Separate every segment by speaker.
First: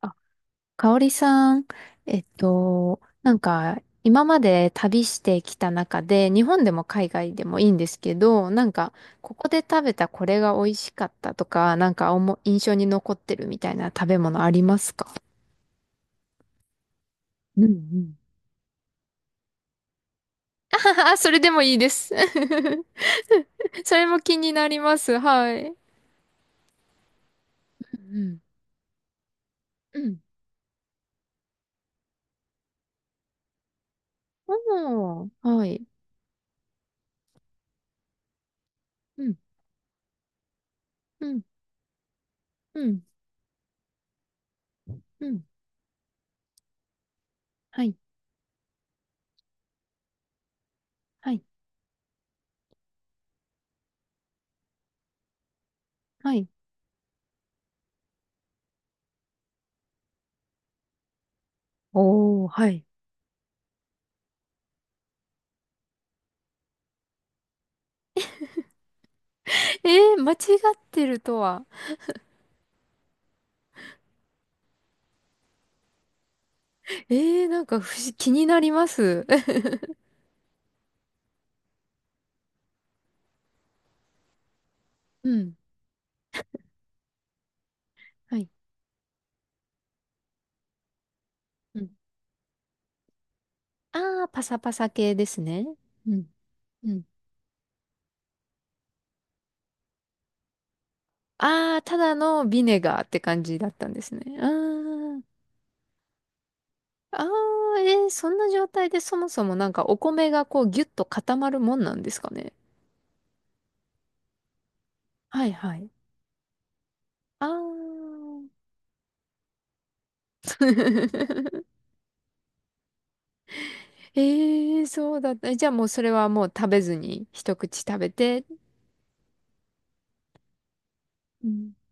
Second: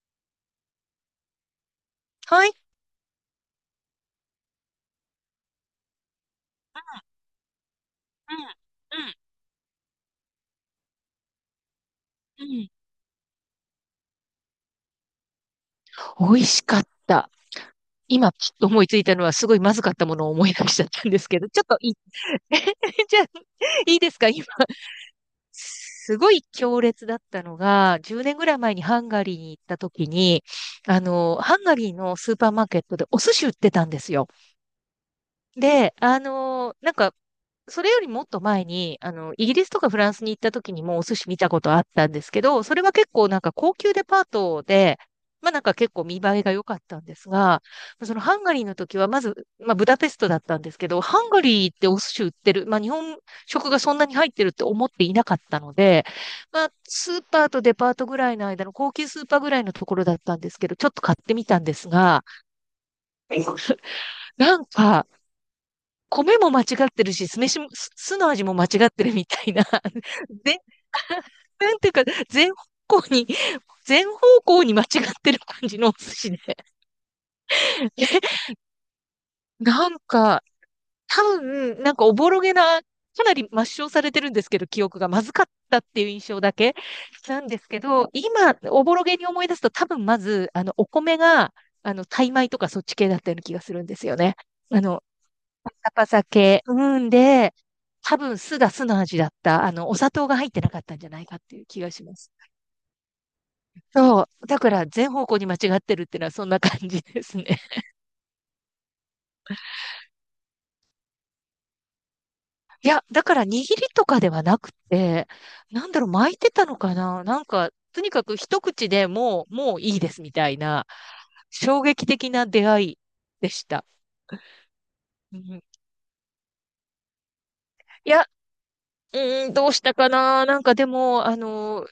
Speaker 1: あ、かおりさん、
Speaker 2: はい。
Speaker 1: なんか、今まで旅してきた中で、日本でも海外でもいいんですけ
Speaker 2: う
Speaker 1: ど、なんか、
Speaker 2: ん、
Speaker 1: ここで食べたこれが美味しかったとか、なんか
Speaker 2: うん、
Speaker 1: 印
Speaker 2: うん。
Speaker 1: 象に残ってるみたいな食べ物ありますか？
Speaker 2: 美味しかった。
Speaker 1: うんうん。
Speaker 2: 今、ちょっと思いついたのは、すごいまずかったものを思い出しちゃっ たん
Speaker 1: あ、
Speaker 2: です
Speaker 1: それ
Speaker 2: けど、
Speaker 1: で
Speaker 2: ち
Speaker 1: も
Speaker 2: ょっ
Speaker 1: いい
Speaker 2: と
Speaker 1: で
Speaker 2: いい、
Speaker 1: す。
Speaker 2: じゃあ、
Speaker 1: そ
Speaker 2: いい
Speaker 1: れ
Speaker 2: です
Speaker 1: も
Speaker 2: か
Speaker 1: 気
Speaker 2: 今？
Speaker 1: になります。はい。う
Speaker 2: すごい強烈だったのが、10年
Speaker 1: ん
Speaker 2: ぐらい前にハンガリーに行った
Speaker 1: うん。
Speaker 2: 時
Speaker 1: うん。
Speaker 2: に、ハンガリーのスーパーマーケットでお寿司売ってたんですよ。
Speaker 1: おー、はい。
Speaker 2: で、なんか、それよりもっと前に、
Speaker 1: うん。
Speaker 2: イギリスとかフランスに行った時にもお寿
Speaker 1: う
Speaker 2: 司見
Speaker 1: ん、
Speaker 2: たことあったんですけど、それ
Speaker 1: う
Speaker 2: は
Speaker 1: ん、
Speaker 2: 結構なんか高級デパートで、
Speaker 1: うん。
Speaker 2: まあなんか結構見栄えが良かったんですが、
Speaker 1: はい。
Speaker 2: そのハンガリーの時はまず、まあブダペストだったんですけど、ハン
Speaker 1: は
Speaker 2: ガ
Speaker 1: い、
Speaker 2: リーってお寿司売ってる、まあ日本食がそんなに入ってるって思っていなかったので、
Speaker 1: はい。
Speaker 2: まあスーパーとデパートぐらいの間の高級スーパーぐらいのところだったんですけど、ちょっと買ってみたんですが、
Speaker 1: おー、はい。
Speaker 2: なんか、米も間違ってるし、酢飯も、酢の味も間違ってるみたいな、
Speaker 1: え ー、間違っ
Speaker 2: 全、
Speaker 1: てるとは。
Speaker 2: なんていうか、全方向に、全方向に間違ってる感じのお寿司で。
Speaker 1: えー、なんか不思気 になります。
Speaker 2: なんか、多分、なんかおぼろげな、かなり抹消されてるんですけど、記憶がま
Speaker 1: う
Speaker 2: ずかっ
Speaker 1: ん。
Speaker 2: たっていう印象だけなんですけど、
Speaker 1: はい。
Speaker 2: 今、おぼろげに思い出すと、多分まず、お米が、
Speaker 1: うん。
Speaker 2: タイ米とかそっち系だったような気がするんですよ
Speaker 1: ああ、
Speaker 2: ね。
Speaker 1: パサパ
Speaker 2: あ
Speaker 1: サ
Speaker 2: の、
Speaker 1: 系ですね。
Speaker 2: パサパ
Speaker 1: う
Speaker 2: サ
Speaker 1: ん。
Speaker 2: 系。
Speaker 1: う
Speaker 2: う
Speaker 1: ん。
Speaker 2: ん、で、多分酢が酢の味だった。お砂糖が入ってなかったんじゃないかっていう
Speaker 1: あ
Speaker 2: 気
Speaker 1: ー、
Speaker 2: が
Speaker 1: た
Speaker 2: し
Speaker 1: だ
Speaker 2: ます。
Speaker 1: のビネガーって感じだったんです
Speaker 2: そ
Speaker 1: ね。あ
Speaker 2: う。だから、全
Speaker 1: ー、
Speaker 2: 方向に間違ってるっていうのはそんな感じで
Speaker 1: あー、
Speaker 2: すね。
Speaker 1: そんな状態でそもそもなんかお米がこうギュッと固まるもんなんですかね？
Speaker 2: いや、だから、握りとかではなくて、
Speaker 1: はいは
Speaker 2: な
Speaker 1: い。
Speaker 2: んだろう、巻いてたのかななん
Speaker 1: あ
Speaker 2: か、とにか
Speaker 1: あ、
Speaker 2: く一口でもう、もういいですみたい な、衝撃的な出会いでした。
Speaker 1: ええ、そうだっ
Speaker 2: う
Speaker 1: た。
Speaker 2: ん、
Speaker 1: じゃあもうそれはもう食べずに一口食べ
Speaker 2: いや、
Speaker 1: て。
Speaker 2: うーん、どうしたかななんかでも、
Speaker 1: うん。
Speaker 2: の、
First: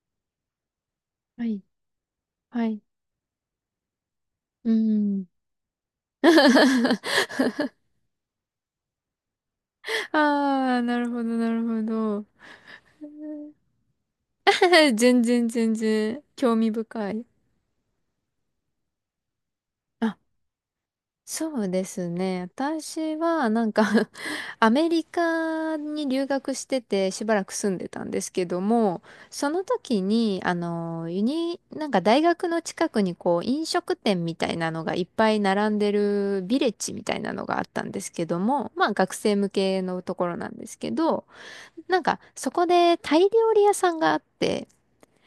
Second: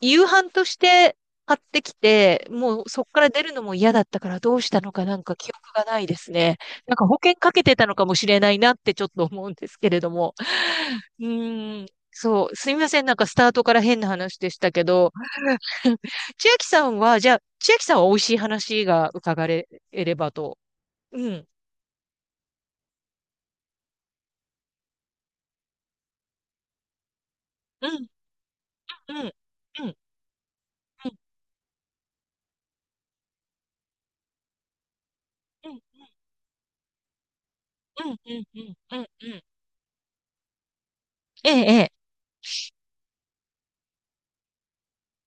Speaker 2: い夕飯として
Speaker 1: は
Speaker 2: 買っ
Speaker 1: い。
Speaker 2: てきて、
Speaker 1: はい。
Speaker 2: もうそこから出るのも嫌だったからどうし
Speaker 1: う
Speaker 2: たのかなん
Speaker 1: ん。
Speaker 2: か記憶がないですね。なんか保険かけてたのかもしれないなってちょっと思うんですけれども。
Speaker 1: ああ、なるほど、
Speaker 2: う
Speaker 1: なるほ
Speaker 2: ーん、
Speaker 1: ど。
Speaker 2: そう、すみません。なんかスター トから変な話でしたけど。
Speaker 1: 全然全 然
Speaker 2: 千
Speaker 1: 興
Speaker 2: 秋
Speaker 1: 味
Speaker 2: さん
Speaker 1: 深
Speaker 2: は、
Speaker 1: い。
Speaker 2: じゃあ、千秋さんは美味しい話が伺えれ
Speaker 1: あ、
Speaker 2: ばと。うん、
Speaker 1: そうですね。私はなんか アメリカに留学しててしばらく住んで
Speaker 2: う
Speaker 1: た
Speaker 2: ん、
Speaker 1: んですけども、
Speaker 2: うん、うん、
Speaker 1: その
Speaker 2: うん、
Speaker 1: 時に、
Speaker 2: うん、
Speaker 1: なんか大学の近くにこう飲食店みたいなのがいっぱい並んで
Speaker 2: う
Speaker 1: るビレッジみたいなのがあったんで
Speaker 2: ん、
Speaker 1: す
Speaker 2: うん、
Speaker 1: けど
Speaker 2: う
Speaker 1: も、
Speaker 2: ん、
Speaker 1: まあ
Speaker 2: うん、
Speaker 1: 学生
Speaker 2: うん。
Speaker 1: 向けのところなんですけど、
Speaker 2: ええ、
Speaker 1: なんかそこでタイ料理屋さんがあって、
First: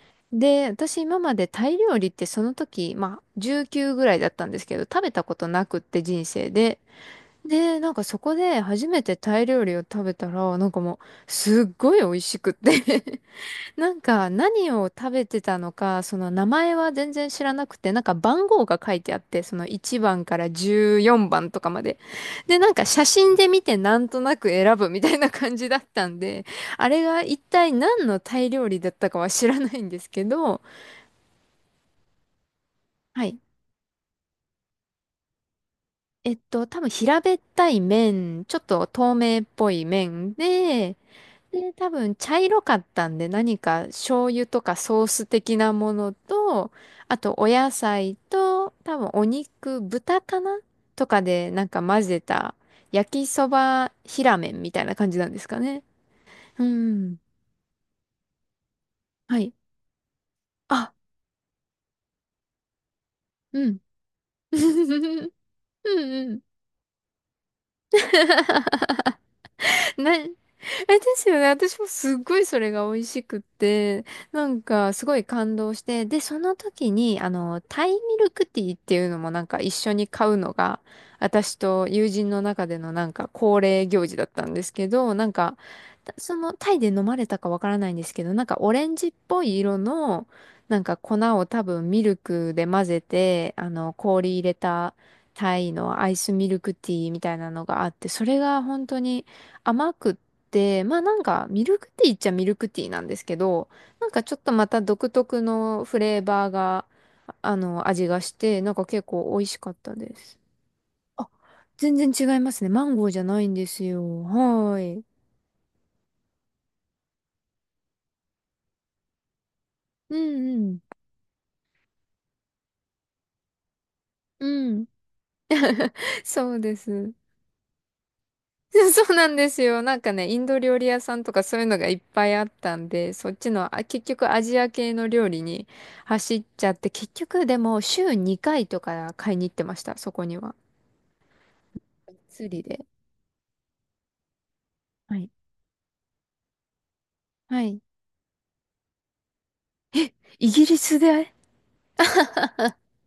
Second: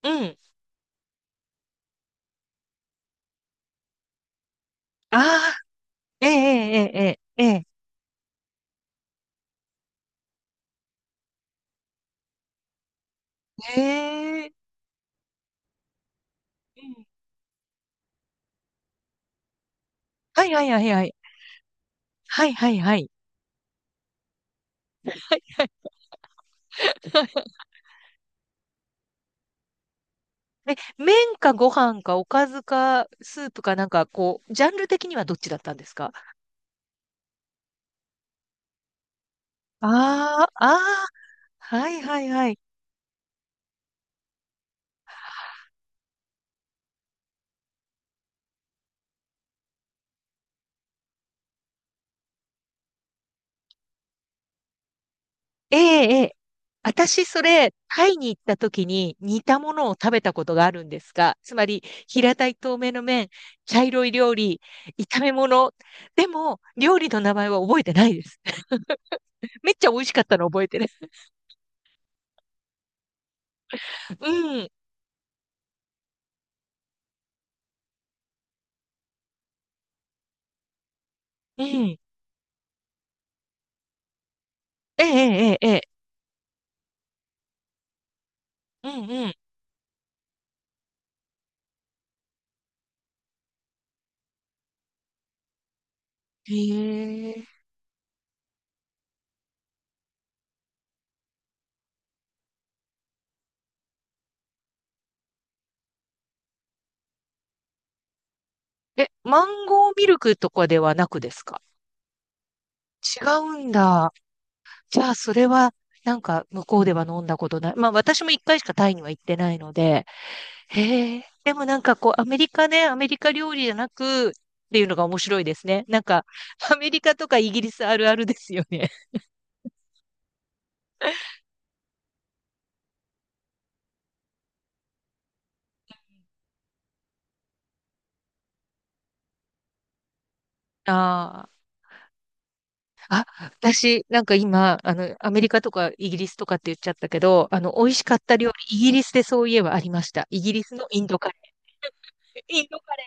Speaker 2: ええうん。
Speaker 1: で、私今までタイ料理ってその時、まあ19ぐらいだったんですけど、食べたこと
Speaker 2: あ
Speaker 1: なくって人
Speaker 2: ええ、
Speaker 1: 生で。
Speaker 2: ええ、ええ、
Speaker 1: で、なんかそこで初めてタイ料理を食べたら、なんかもうすっごい美味しくって
Speaker 2: ええ、
Speaker 1: なんか
Speaker 2: ええ、
Speaker 1: 何を食べてたのか、その名前
Speaker 2: う
Speaker 1: は
Speaker 2: ん
Speaker 1: 全然知らなくて、なんか番号が書いてあって、その1番か
Speaker 2: は
Speaker 1: ら
Speaker 2: いはいはいはい。
Speaker 1: 14番とかまで。
Speaker 2: はい
Speaker 1: で、
Speaker 2: は
Speaker 1: なん
Speaker 2: い
Speaker 1: か
Speaker 2: は
Speaker 1: 写
Speaker 2: い。
Speaker 1: 真で見てなんとなく選ぶみたいな感じだったんで、あれが一体何のタイ料理だったかは知らないんですけど、
Speaker 2: え、麺かご飯かおかずか
Speaker 1: はい。
Speaker 2: スープかなんかこう、ジャンル的にはどっちだったんですか？
Speaker 1: 多分平べったい麺ちょっと透明っぽい麺
Speaker 2: ああ、あ
Speaker 1: で、
Speaker 2: あ、
Speaker 1: で、多
Speaker 2: はい
Speaker 1: 分
Speaker 2: はい
Speaker 1: 茶
Speaker 2: はい。
Speaker 1: 色かったんで何か醤油とかソース的なものと、あとお野菜と、多分お肉、豚かなとかでなんか混ぜた焼きそば平麺みたいな感じなんですか
Speaker 2: え
Speaker 1: ね？
Speaker 2: え、ええ。
Speaker 1: うん。
Speaker 2: 私、それ、タイに行った時に
Speaker 1: は
Speaker 2: 似
Speaker 1: い。
Speaker 2: たものを食べたことがあるん
Speaker 1: あ、
Speaker 2: ですが、つまり、平たい透明の麺、
Speaker 1: うん。
Speaker 2: 茶色い料理、炒 め物。
Speaker 1: うん
Speaker 2: で
Speaker 1: うん。
Speaker 2: も、料理の名前は覚えてないです。めっちゃ 美味し
Speaker 1: な、
Speaker 2: か
Speaker 1: え、
Speaker 2: っ
Speaker 1: で
Speaker 2: たの覚えてる。
Speaker 1: すよね。私もすっごいそれが美味しくって、な
Speaker 2: う
Speaker 1: ん
Speaker 2: ん、
Speaker 1: かすごい感動して、で、その時に、タイミルクティーっていうのもなんか一緒に買うのが、私
Speaker 2: う
Speaker 1: と
Speaker 2: ん。
Speaker 1: 友人の中でのなんか恒例行事だったんですけ
Speaker 2: ええ、
Speaker 1: ど、なんか、
Speaker 2: ええ、ええ。
Speaker 1: そのタイで飲まれたかわからないんですけど、なんかオレ
Speaker 2: う
Speaker 1: ンジ
Speaker 2: ん
Speaker 1: っ
Speaker 2: うん。
Speaker 1: ぽい色の、なんか粉を多分ミルクで混ぜて、氷入れたタイのアイスミ
Speaker 2: へ
Speaker 1: ルクティーみたい
Speaker 2: え。
Speaker 1: なのがあって、それが本当に、甘くっで、まあなんかミルクティーっちゃミルクティーなんですけど、なんかちょっとまた独特のフレーバーが、味がして、なんか結
Speaker 2: え、
Speaker 1: 構美
Speaker 2: マ
Speaker 1: 味し
Speaker 2: ン
Speaker 1: かっ
Speaker 2: ゴ
Speaker 1: た
Speaker 2: ーミ
Speaker 1: で
Speaker 2: ルク
Speaker 1: す。
Speaker 2: とかではなく
Speaker 1: あ、
Speaker 2: ですか？
Speaker 1: 全然違いますね。マンゴーじゃ
Speaker 2: 違
Speaker 1: ないん
Speaker 2: う
Speaker 1: で
Speaker 2: ん
Speaker 1: す
Speaker 2: だ。
Speaker 1: よ。はー
Speaker 2: じ
Speaker 1: い。
Speaker 2: ゃあ、それは、なんか、向こうでは飲んだことない。まあ、私も一回しかタイには行ってないので。
Speaker 1: うんうん。
Speaker 2: へえ。でもなんかこう、アメリカ料理じゃなく、っ
Speaker 1: う
Speaker 2: てい
Speaker 1: ん。
Speaker 2: うのが面白いですね。なんか、
Speaker 1: そうで
Speaker 2: アメリ
Speaker 1: す。
Speaker 2: カとかイギリスあるあるですよ ね。
Speaker 1: そう なんですよ。なんかね、インド料理屋さんとかそういうのがいっぱいあったんで、そっちの、あ、結局アジア系の料理に走っちゃって、結局でも週2回とか買いに行ってました、そこには。
Speaker 2: ああ。
Speaker 1: 釣りで。
Speaker 2: あ、私、なんか今、
Speaker 1: はい。
Speaker 2: アメリカとかイギリスとかって言っちゃったけど、
Speaker 1: はい。
Speaker 2: 美味しかった料理、イギリスでそういえばありました。イ
Speaker 1: イ
Speaker 2: ギリ
Speaker 1: ギ
Speaker 2: ス
Speaker 1: リ
Speaker 2: の
Speaker 1: ス
Speaker 2: インドカ
Speaker 1: で。
Speaker 2: レー。インドカレ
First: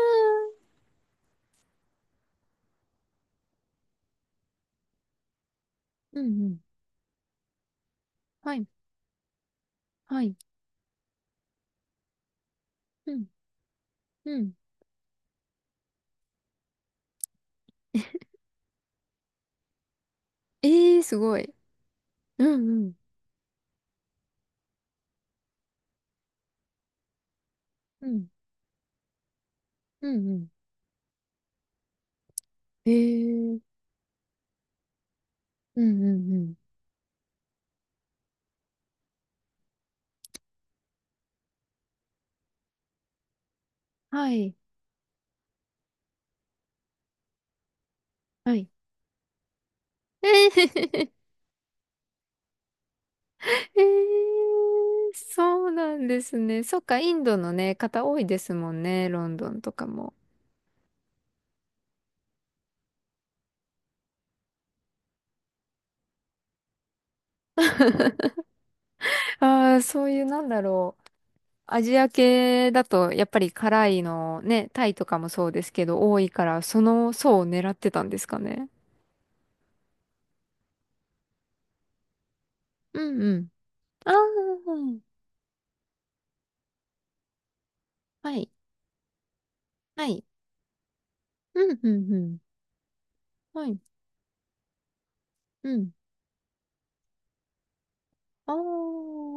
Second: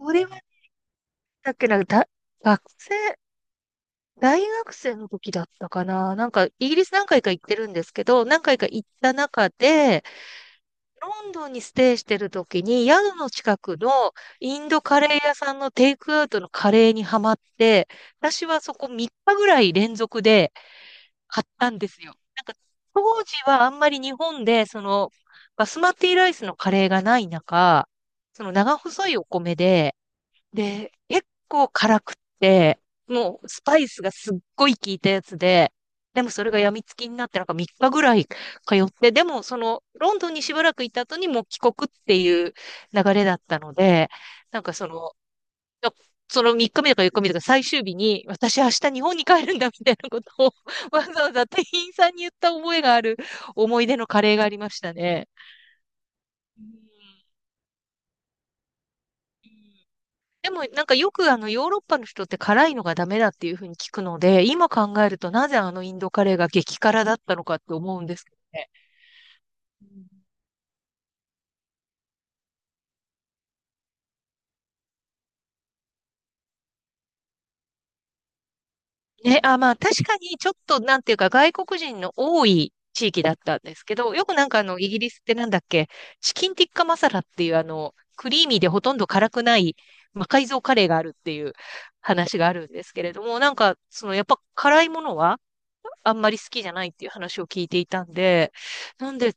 Speaker 2: ー。これは、だっけな、だ、学生、大学生の時だったかな。
Speaker 1: うん
Speaker 2: なんか、
Speaker 1: うん。
Speaker 2: イギリス何回か行ってるんですけど、何
Speaker 1: は
Speaker 2: 回
Speaker 1: い。
Speaker 2: か行った中で、
Speaker 1: はい。
Speaker 2: ロンドンにステイしてる時に、宿
Speaker 1: うん。
Speaker 2: の近くの
Speaker 1: うん。
Speaker 2: インドカレー屋さんのテイクアウトのカレーにハマって、私はそこ3日ぐらい連続で、
Speaker 1: ええー、すご
Speaker 2: 買っ
Speaker 1: い。
Speaker 2: たんですよ。な
Speaker 1: う
Speaker 2: んか、
Speaker 1: んうん。
Speaker 2: 当時はあんまり日本で、その、バスマティライスのカレーがない中、
Speaker 1: うん。
Speaker 2: その長細いお米で、
Speaker 1: うんうん。
Speaker 2: で、結構辛くって、
Speaker 1: え
Speaker 2: もう
Speaker 1: え
Speaker 2: ス
Speaker 1: ー。
Speaker 2: パイスがすっごい効いたやつで、
Speaker 1: うんう
Speaker 2: でも
Speaker 1: んう
Speaker 2: それ
Speaker 1: ん。
Speaker 2: が病みつきになって、なんか3日ぐらい通って、でもその、ロンドンにしばらくいた後にもう帰国っていう流れだったので、
Speaker 1: はい。
Speaker 2: なんかその、のその3日目とか4日目とか最終日に、
Speaker 1: は
Speaker 2: 私
Speaker 1: い。
Speaker 2: 明日日本に帰るんだみたいなことを
Speaker 1: え
Speaker 2: わ
Speaker 1: え。
Speaker 2: ざわざ店員さんに言った覚えがある
Speaker 1: え
Speaker 2: 思い出のカレーがありました
Speaker 1: ー、
Speaker 2: ね。
Speaker 1: そうなんです
Speaker 2: う
Speaker 1: ね。そっか、イン
Speaker 2: ん
Speaker 1: ドのね、方多いですもんね、ロン
Speaker 2: う
Speaker 1: ドンと
Speaker 2: ん、
Speaker 1: かも。
Speaker 2: でもなんかよくあのヨーロッパの人って辛いのがダメだっていうふうに聞くので、今考えるとなぜあのインドカレーが激辛だったのかって思うんですけどね。
Speaker 1: ああ、そういう、なんだろう。アジア系だと、やっぱり辛いのね、タイとかもそうですけど、多いから、その層を狙ってたんですかね？
Speaker 2: ね、あ、まあ確かにちょっとなんていうか外国人の多い地域だ
Speaker 1: う
Speaker 2: っ
Speaker 1: ん。
Speaker 2: たんですけ
Speaker 1: あ
Speaker 2: ど、よくなんかあの
Speaker 1: あ、
Speaker 2: イギリスってなんだっけ、チキンティッカマサラっていうあのク
Speaker 1: は
Speaker 2: リー
Speaker 1: い、
Speaker 2: ミーでほとんど辛くない
Speaker 1: はい。
Speaker 2: 魔改造カレーがあるっていう
Speaker 1: うん、うん、うん。
Speaker 2: 話があるんですけれども、なん
Speaker 1: は
Speaker 2: か
Speaker 1: い、
Speaker 2: そのやっぱ辛いものは
Speaker 1: うん。
Speaker 2: あんまり好きじゃないっていう話を聞いていたん
Speaker 1: あ
Speaker 2: で、な
Speaker 1: あ。
Speaker 2: んで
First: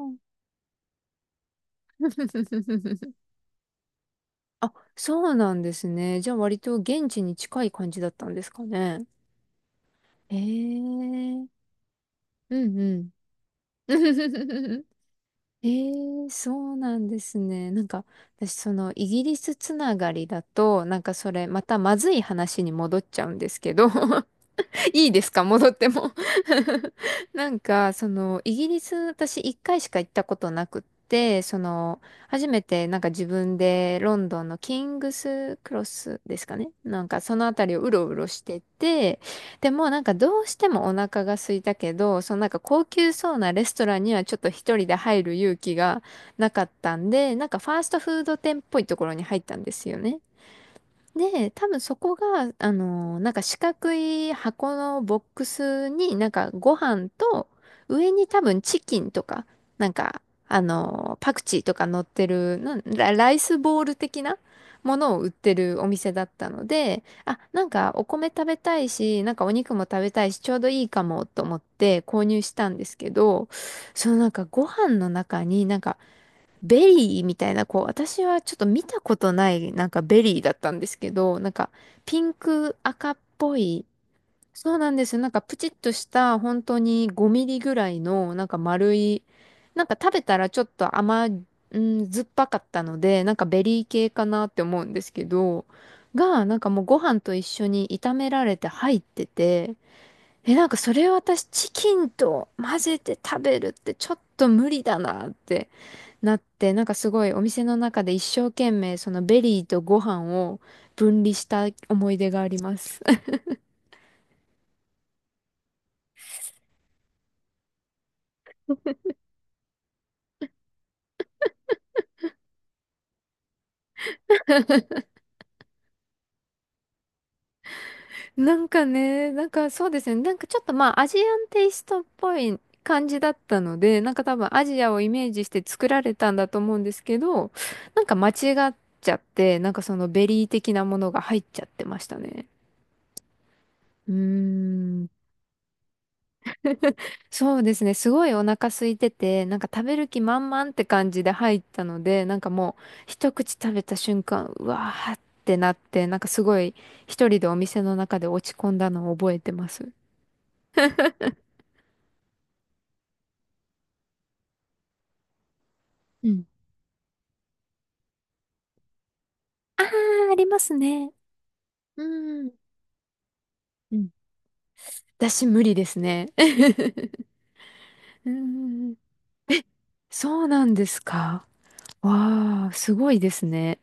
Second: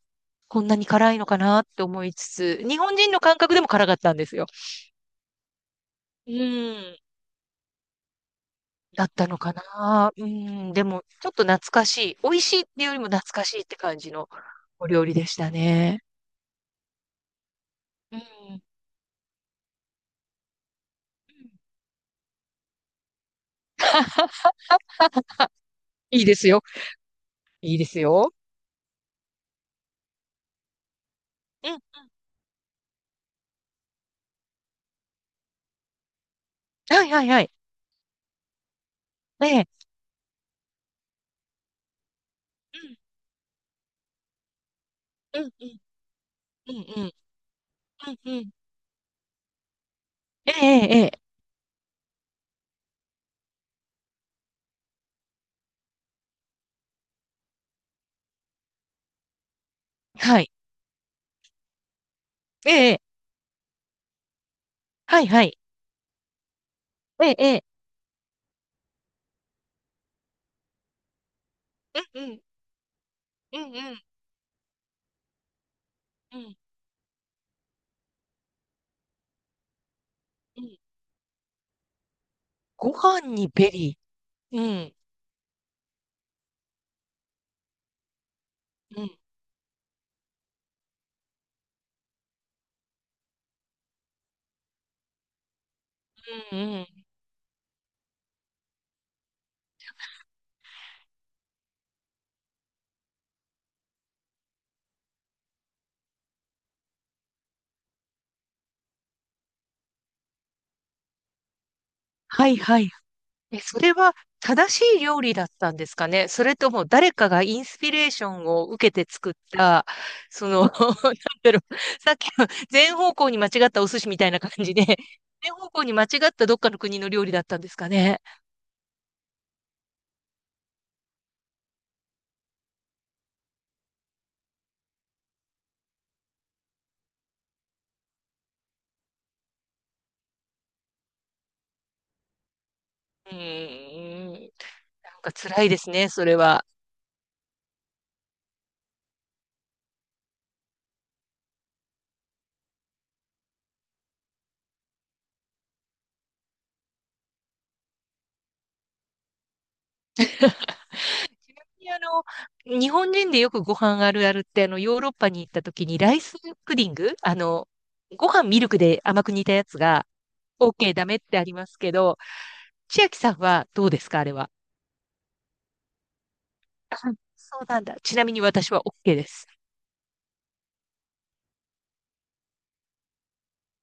Speaker 2: こんなに辛いのかなって思いつつ、日本人 の感覚でも辛かったんですよ。
Speaker 1: あ、そうなんですね。じ
Speaker 2: う
Speaker 1: ゃあ割と
Speaker 2: ん。
Speaker 1: 現地に近い感じだったんですかね？
Speaker 2: だったのかな。う
Speaker 1: ええ
Speaker 2: ん、でも、ちょっと懐
Speaker 1: ー。
Speaker 2: かしい。美味
Speaker 1: う
Speaker 2: しいって
Speaker 1: ん
Speaker 2: いう
Speaker 1: う
Speaker 2: よりも
Speaker 1: ん。
Speaker 2: 懐かしいって感じの お料理でしたね。
Speaker 1: ええ、そうなんですね。なんか、
Speaker 2: うん。
Speaker 1: 私
Speaker 2: うん。
Speaker 1: そのイギリスつながりだと、なんかそれまたまずい話に戻っちゃうんですけど、 いいですか、戻っても？
Speaker 2: いいですよ。
Speaker 1: なん
Speaker 2: いいで
Speaker 1: か、
Speaker 2: す
Speaker 1: そ
Speaker 2: よ。
Speaker 1: の、イギリス、私一回しか行ったことなくって、そ
Speaker 2: うん。
Speaker 1: の、初めてなんか自分でロンドンのキングスクロスですかね、な
Speaker 2: は
Speaker 1: ん
Speaker 2: い
Speaker 1: か
Speaker 2: はい
Speaker 1: そ
Speaker 2: は
Speaker 1: の
Speaker 2: い。
Speaker 1: あたりをうろうろしてて、
Speaker 2: ええ。
Speaker 1: でもなんかどうしてもお腹が空いたけど、そのなんか高級そうなレストランにはちょっと一人で入る
Speaker 2: うん。うん
Speaker 1: 勇
Speaker 2: う
Speaker 1: 気
Speaker 2: ん。
Speaker 1: がなかっ
Speaker 2: う
Speaker 1: た
Speaker 2: んう
Speaker 1: ん
Speaker 2: ん。
Speaker 1: で、なんかファースト
Speaker 2: うん
Speaker 1: フード
Speaker 2: うん。
Speaker 1: 店っぽいところに入ったんですよね。
Speaker 2: ええええええ。
Speaker 1: で、多分そこが、なんか四角い箱のボックスになんかご飯と、上に多分チキンとか、なんか、
Speaker 2: はい。
Speaker 1: パクチーとか乗ってる
Speaker 2: え
Speaker 1: なん
Speaker 2: えええ。
Speaker 1: ラ、ライスボール的なものを
Speaker 2: は
Speaker 1: 売
Speaker 2: い
Speaker 1: っ
Speaker 2: は
Speaker 1: て
Speaker 2: い。
Speaker 1: るお店だったので、
Speaker 2: ええ
Speaker 1: あ、
Speaker 2: え
Speaker 1: な
Speaker 2: え。
Speaker 1: んかお米食べたいし、なんかお肉も食べたいし、ちょうどいいかもと思って
Speaker 2: う
Speaker 1: 購
Speaker 2: んう
Speaker 1: 入
Speaker 2: ん。
Speaker 1: したんですけど、
Speaker 2: うんうん。
Speaker 1: そのなんかご飯の中になんか
Speaker 2: うん
Speaker 1: ベリーみたいな、こう、私はちょっと見たことない、なんかベリーだっ
Speaker 2: う
Speaker 1: た
Speaker 2: ん。
Speaker 1: んですけど、なんかピンク
Speaker 2: ご
Speaker 1: 赤っ
Speaker 2: 飯に
Speaker 1: ぽ
Speaker 2: ベ
Speaker 1: い、
Speaker 2: リー。
Speaker 1: そう
Speaker 2: う
Speaker 1: な
Speaker 2: ん。
Speaker 1: んですよ。なんかプチッとした、本当に5ミリぐらいの、なんか丸
Speaker 2: うん
Speaker 1: い、なんか食べたらちょっとうん、酸っぱかったので、なんかベリー系かなって思うんですけど、が、
Speaker 2: う
Speaker 1: な
Speaker 2: ん
Speaker 1: ん
Speaker 2: う
Speaker 1: かもうご
Speaker 2: ん。
Speaker 1: 飯と一緒に炒められて入ってて、え、なんかそれを私チキンと混ぜて食べるってちょっと無理だなって。なんかすごいお店の中で一生懸命そのベリーとご飯を分離した思い出が
Speaker 2: は
Speaker 1: あ
Speaker 2: い
Speaker 1: りま
Speaker 2: はい。
Speaker 1: す。
Speaker 2: え、それは正しい料理だったんですかね？それとも誰かがインスピレーションを受けて作った、その、なんだろう、さっきの全方向に間違ったお寿司みたいな感じで、全方向に間違ったどっかの国の料理だったんですかね？
Speaker 1: なんかね、なんかそうですね、なんかちょっとまあアジアンテイストっぽい感じだったので、なんか多分アジアをイメージして作られたんだと思うんですけど、なんか間違っちゃって、なんかそのベリー的なものが入っちゃってましたね。
Speaker 2: う
Speaker 1: うー
Speaker 2: ーん、なん
Speaker 1: ん。
Speaker 2: か辛いですね、それは。
Speaker 1: そうですね。すごいお腹空いてて、なんか食べる気満々って感じで入ったので、なんかもう一口食べた瞬間、うわーってなって、なんかすごい一人でお店の中で落ち込んだのを覚えてます。
Speaker 2: ちなみに日本人でよくご飯あるあるって、ヨーロッパに行った時にライ
Speaker 1: う
Speaker 2: ス
Speaker 1: ん。
Speaker 2: プディングご飯ミルクで甘く煮たやつ
Speaker 1: あ
Speaker 2: が、
Speaker 1: ー、あります
Speaker 2: OK ダ
Speaker 1: ね。
Speaker 2: メってありますけど、
Speaker 1: うん。
Speaker 2: 千秋さんはどう
Speaker 1: う
Speaker 2: で
Speaker 1: ん。
Speaker 2: すか、あれは？
Speaker 1: 私無理ですね。
Speaker 2: あ、そうなんだ。ちな
Speaker 1: う
Speaker 2: みに私は
Speaker 1: ん。
Speaker 2: OK です。
Speaker 1: そうなんですか。わー、すごいですね。